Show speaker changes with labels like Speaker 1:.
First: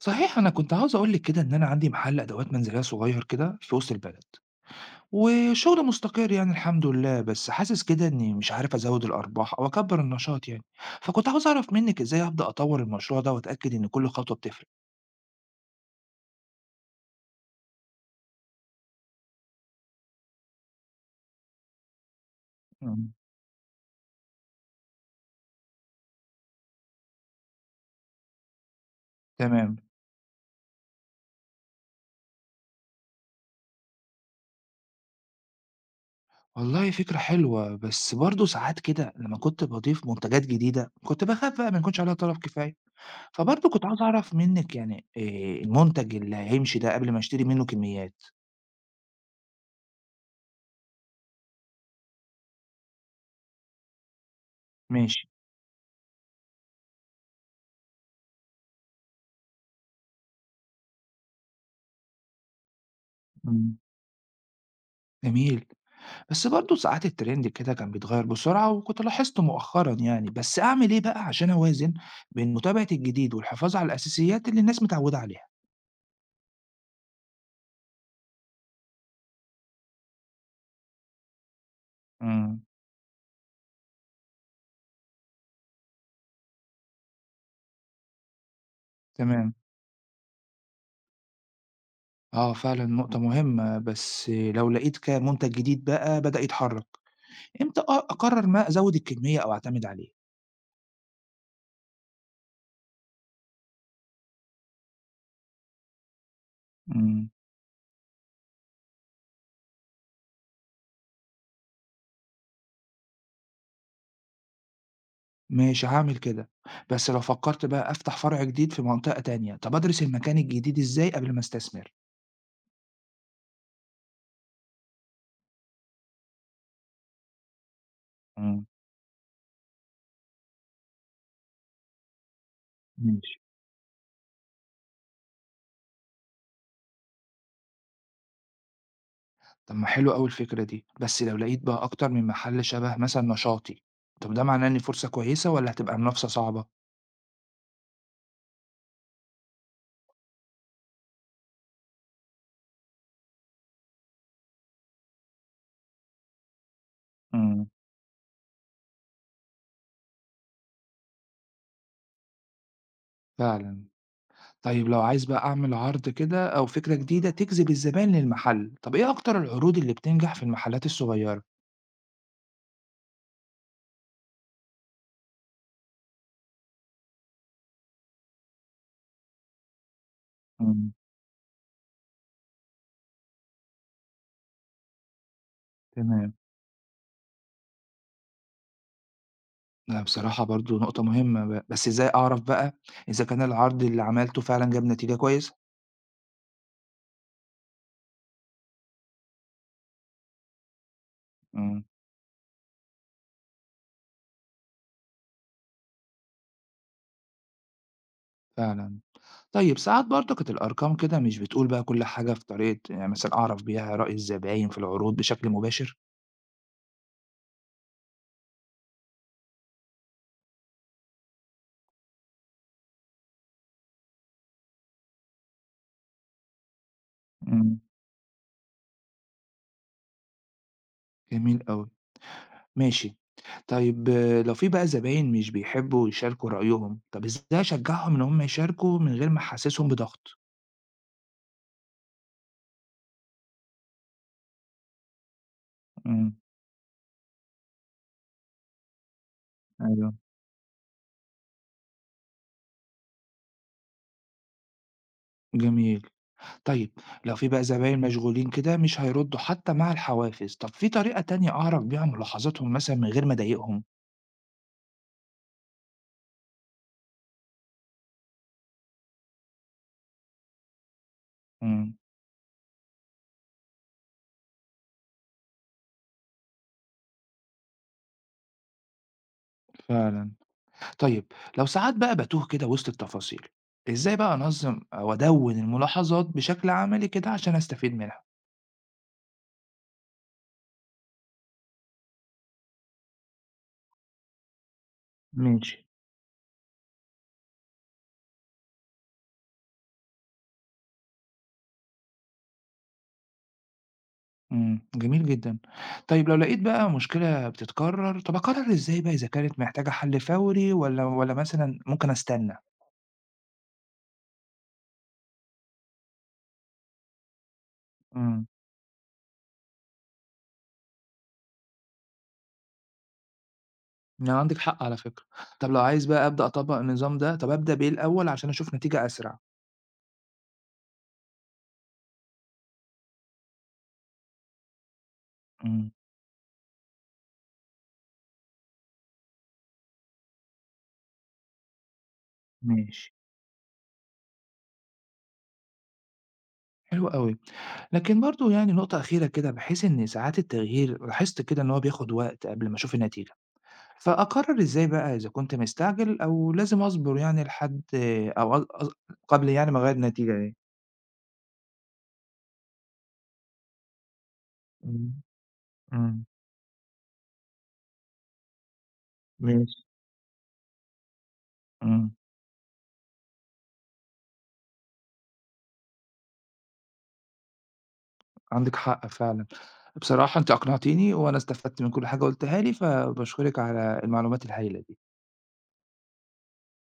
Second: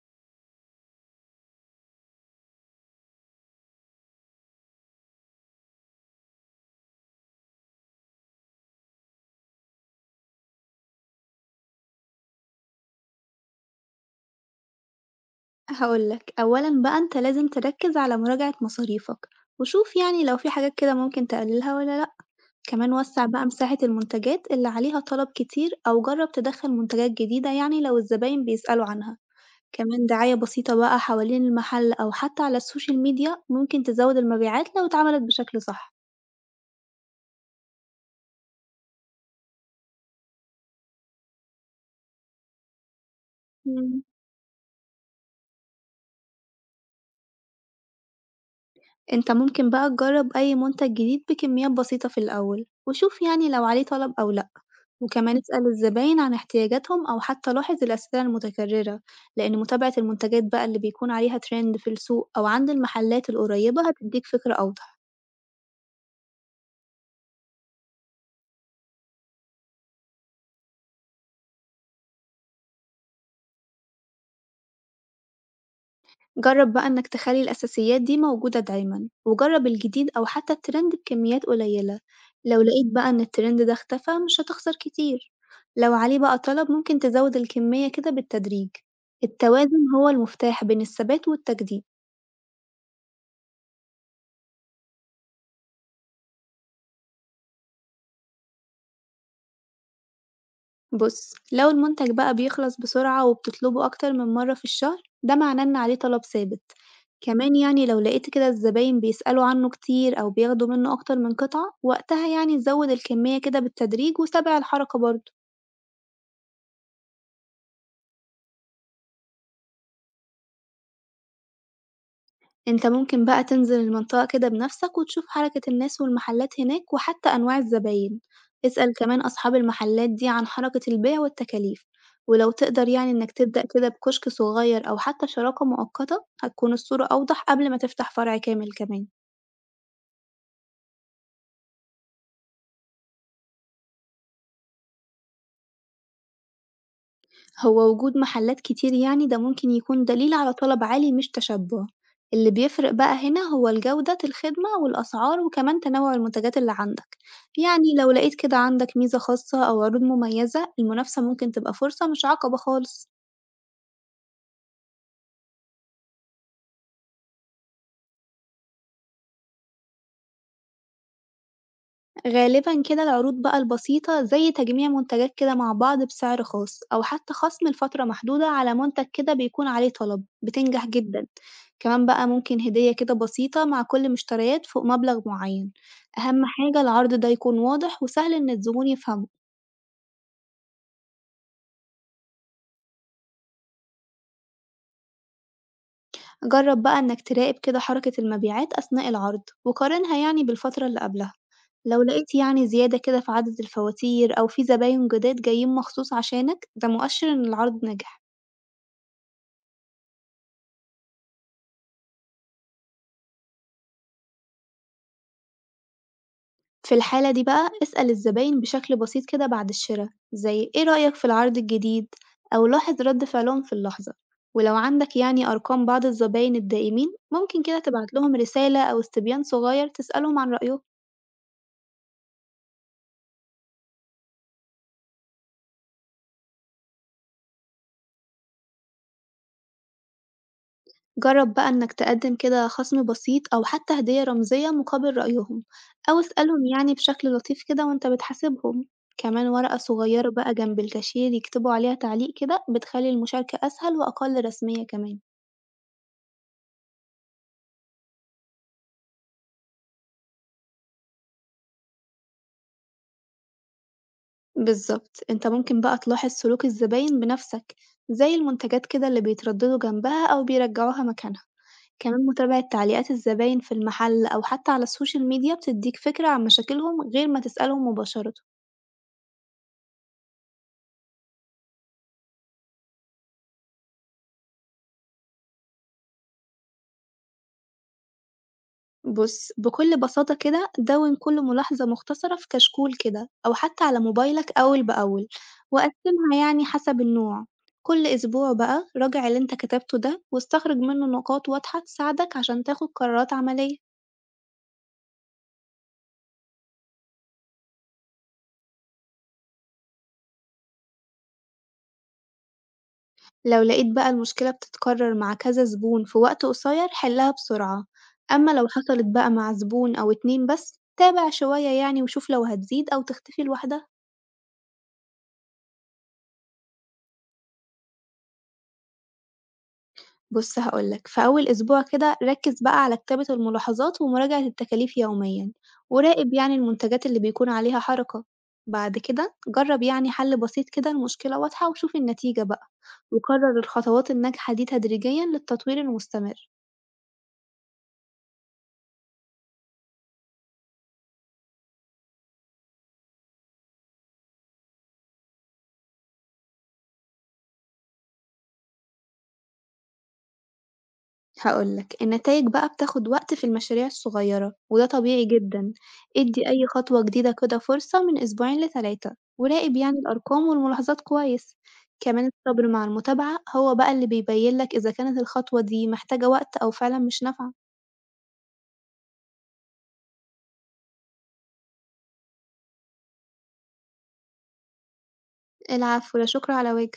Speaker 1: صحيح، أنا كنت عاوز أقول لِك كده إن أنا عندي محل أدوات منزلية صغير كده في وسط البلد، وشغل مستقر، يعني الحمد لله، بس حاسس كده إني مش عارف أزود الأرباح أو أكبر النشاط يعني. فكنت عاوز أعرف منِك إزاي أبدأ أطور المشروع ده وأتأكد إن كل خطوة بتفرق؟
Speaker 2: هاقول لك، أولًا بقى أنت لازم تركّز على مراجعة مصاريفك، وشوف يعني لو في حاجات كده ممكن تقللها والّا لأ، كمان
Speaker 1: إمم.
Speaker 2: وسّع بقى مساحة المنتجات اللي عليها طلب كتير أو جرّب تدخّل منتجات جديدة يعني لو الزباين بيسألوا عنها،
Speaker 1: تمام.
Speaker 2: كمان دعاية بسيطة بقى حوالين المحل أو حتى على السوشيال ميديا ممكن تزوّد المبيعات لو اتعملت بشكل صح.
Speaker 1: والله فكرة حلوة، بس برضه ساعات كده لما كنت باضيف منتجات جديدة كنت باخاف بقى ما يكونش عليها طلب كفاية، فبرضه كنت عاوز
Speaker 2: إمم.
Speaker 1: أعرف منِك يعني المنتج اللي هيمشي ده قبل ما أشتري منه كميات؟
Speaker 2: أنت ممكن بقى تجرّب أي منتج جديد بكميات بسيطة في الأول، وشوف يعني لو عليه طلب أو لأ،
Speaker 1: ماشي.
Speaker 2: وكمان اسأل الزباين عن احتياجاتهم أو حتى لاحظ الأسئلة المتكررة، لإن متابعة المنتجات بقى اللي بيكون عليها ترند في السوق أو عند المحلات
Speaker 1: إمم.
Speaker 2: القريبة هتديك فكرة أوضح.
Speaker 1: جميل. بس برضه ساعات الترند كده كان بيتغير بسرعة وكنت لاحظته مؤخرا، يعني بس أعمل إيه بقى عشان أوازن بين متابعة الجديد والحفاظ على الأساسيات اللي الناس متعودة عليها.
Speaker 2: جرّب بقى إنك تخلّي الأساسيات دي موجودة دايمًا، وجرّب الجديد أو حتى الترند بكميات قليلة، لو
Speaker 1: امم.
Speaker 2: لقيت بقى إن الترند ده اختفى مش هتخسر كتير، لو عليه بقى طلب ممكن تزوّد الكمية كده بالتدريج،
Speaker 1: تمام.
Speaker 2: التوازن هو المفتاح بين الثبات والتجديد.
Speaker 1: اه، فعلا نقطة مهمة، بس لو لقيت كان منتج جديد بقى بدأ يتحرك، امتى أقرر ما أزود الكمية أو أعتمد عليه؟
Speaker 2: بُص، لو المنتج بقى بيخلص بسرعة وبتطلبه أكتر من مرة في الشهر، ده معناه إن عليه طلب ثابت،
Speaker 1: امم.
Speaker 2: كمان يعني لو لقيت كده الزباين بيسألوا عنه كتير أو بياخدوا منه أكتر من قطعة، وقتها يعني زوِّد الكمية كده بالتدريج وتابع الحركة برضه.
Speaker 1: ماشي، هعمل كده. بس لو فكرت بقى أفتح فرع جديد في منطقة تانية، طب أدرس المكان الجديد إزاي قبل ما أستثمر؟
Speaker 2: أنت ممكن بقى تنزل المنطقة كده بنفسك وتشوف حركة الناس والمحلات هناك وحتى أنواع الزباين،
Speaker 1: امم.
Speaker 2: اسأل كمان أصحاب المحلات دي عن حركة البيع والتكاليف، ولو تقدر يعني إنك
Speaker 1: ماشي.
Speaker 2: تبدأ كده بكشك صغير أو حتى شراكة مؤقتة هتكون الصورة أوضح قبل ما تفتح فرع كامل كمان.
Speaker 1: طب ما حلو أوي الفكرة دي، بس لو لقيت بقى أكتر من محل شبه مثلًا نشاطي، طب ده معناه إن فرصة كويسة والّا هتبقى منافسة صعبة؟
Speaker 2: هو وجود محلات كتير يعني ده ممكن يكون دليل على طلب عالي مش تشبع، اللي بيفرق بقى هنا هو الجودة الخدمة والأسعار وكمان تنوع المنتجات اللي عندك،
Speaker 1: إمم.
Speaker 2: يعني لو لقيت كده عندك ميزة خاصة أو عروض مميزة المنافسة ممكن تبقى فرصة مش عقبة خالص.
Speaker 1: فعلًا. طيب لو عايز بقى أعمل عرض كده أو فكرة جديدة تجذب الزبائن للمحل، طب إيه أكتر العروض اللي بتنجح في المحلات الصغيرة؟
Speaker 2: غالبًا كده العروض بقى البسيطة زي تجميع منتجات كده مع بعض بسعر خاص أو حتى خصم لفترة محدودة على منتج كده بيكون عليه طلب بتنجح
Speaker 1: إمم.
Speaker 2: جدًا، كمان بقى ممكن هدية كده بسيطة مع كل مشتريات فوق مبلغ معين،
Speaker 1: تمام.
Speaker 2: أهم حاجة العرض ده يكون واضح وسهل إن الزبون يفهمه،
Speaker 1: لأ، بصراحة برضه نقطة مهمة، بس إزاي أعرف بقى إذا كان العرض اللي عملته فعلًا جاب نتيجة كويسة؟
Speaker 2: جرب بقى إنك تراقب كده حركة المبيعات أثناء العرض وقارنها يعني بالفترة اللي قبلها،
Speaker 1: إمم.
Speaker 2: لو لقيت يعني زيادة كده في عدد الفواتير أو في زباين جداد جايين مخصوص عشانك ده مؤشر إن العرض نجح.
Speaker 1: فعلًا. طيب ساعات برضك الأرقام كده مش بتقول بقى كل حاجة، في طريقة يعني مثلًا أعرف بيها رأي الزباين في العروض بشكل مباشر؟
Speaker 2: في الحالة دي بقى اسأل الزباين بشكل بسيط كده بعد الشرا زي: إيه رأيك في العرض الجديد؟ أو لاحظ رد فعلهم في اللحظة، ولو عندك يعني أرقام بعض الزباين الدائمين ممكن
Speaker 1: إمم.
Speaker 2: كده تبعت لهم رسالة أو استبيان صغير تسألهم عن رأيهم،
Speaker 1: جميل أوي. ماشي. طيب آه، لو في بقى زباين مش بيحبوا يشاركوا رأيهم، طب إزاي أشجعهم إن هم يشاركوا من غير ما أحسسهم بضغط؟
Speaker 2: جرب بقى إنك تقدم كده خصم بسيط أو حتى هدية رمزية مقابل رأيهم، أو
Speaker 1: إمم.
Speaker 2: اسألهم يعني بشكل لطيف كده وإنت بتحاسبهم، كمان ورقة
Speaker 1: أيوه.
Speaker 2: صغيرة بقى جنب الكاشير يكتبوا عليها تعليق كده بتخلي المشاركة أسهل وأقل رسمية كمان.
Speaker 1: جميل. طيب، لو في بقى زباين مشغولين كده مش هيردوا حتى مع الحوافز، طب في طريقة تانية أعرف بيها ملاحظاتهم مثلًا من غير ما أضايقهم؟
Speaker 2: بالضبط، أنت ممكن بقى تلاحظ سلوك الزباين بنفسك، زي المنتجات كده اللي بيترددوا جنبها أو بيرجعوها مكانها،
Speaker 1: إمم.
Speaker 2: كمان متابعة تعليقات الزباين في المحل أو حتى على السوشيال ميديا بتديك فكرة عن مشاكلهم غير ما تسألهم مباشرة.
Speaker 1: فعلًا. طيب، لو ساعات بقى بتوه كده وسط التفاصيل، ازاي بقى انظم او ادون الملاحظات بشكل عملي كده عشان استفيد منها؟
Speaker 2: بُص، بكل بساطة كده دَوِّن كل ملاحظة مختصرة في كشكول كده أو حتى على موبايلك أول بأول،
Speaker 1: ماشي.
Speaker 2: وقسّمها يعني حسب النوع، كل أسبوع بقى راجع اللي أنت كتبته ده واستخرج منه نقاط واضحة تساعدك عشان تاخد قرارات عملية.
Speaker 1: امم. جميل جدا. طيب لو لقيت بقى مشكلة بتتكرر، طب اقرر ازاي بقى اذا كانت محتاجة حل فوري ولا مثلا ممكن استنى؟
Speaker 2: لو لقيت بقى المشكلة بتتكرر مع كذا زبون في وقت قصير حلها بسرعة،
Speaker 1: امم.
Speaker 2: أما لو حصلت بقى مع زبون أو اتنين بس تابع شوية يعني وشوف لو هتزيد أو تختفي لوحدها.
Speaker 1: يعني عندك حق على فكرة. طب لو عايز بقى ابدا اطبق النظام ده، طب ابدا بايه الاول عشان اشوف نتيجة اسرع؟
Speaker 2: بص، هقولك في أول أسبوع كده ركز بقى على كتابة الملاحظات ومراجعة التكاليف يوميا،
Speaker 1: امم.
Speaker 2: وراقب يعني المنتجات اللي بيكون عليها حركة، بعد كده جرب يعني حل بسيط كده المشكلة واضحة وشوف النتيجة بقى،
Speaker 1: ماشي.
Speaker 2: وكرر الخطوات الناجحة دي تدريجيا للتطوير المستمر.
Speaker 1: حلو قوي. لكن برضه يعني نقطة أخيرة كده، بحيث إن ساعات التغيير لاحظت كده إن هو بياخد وقت قبل ما أشوف النتيجة، فأقرر إزاي بقى إذا كنت مستعجل أو لازم أصبر يعني لحد أو أ- أص- قبل يعني ما أغير النتيجة دي.
Speaker 2: هاقول لك، النتايج بقى بتاخد وقت في المشاريع الصغيرة وده
Speaker 1: إمم.
Speaker 2: طبيعي جدًا،
Speaker 1: إمم.
Speaker 2: ادّي أي خطوة جديدة كده فرصة من أسبوعين ل3
Speaker 1: ماشي.
Speaker 2: وراقب يعني الأرقام والملاحظات كويس،
Speaker 1: إمم.
Speaker 2: كمان الصبر مع المتابعة هو بقى اللي بيبين لك إذا كانت الخطوة دي محتاجة وقت أو فعلًا مش نافعة.
Speaker 1: عندك حق فعلا. بصراحة أنت أقنعتيني وأنا استفدت من كل حاجة قلتها لي فباشكرك على المعلومات الهائلة دي.
Speaker 2: العفو، لا شكر على واجب.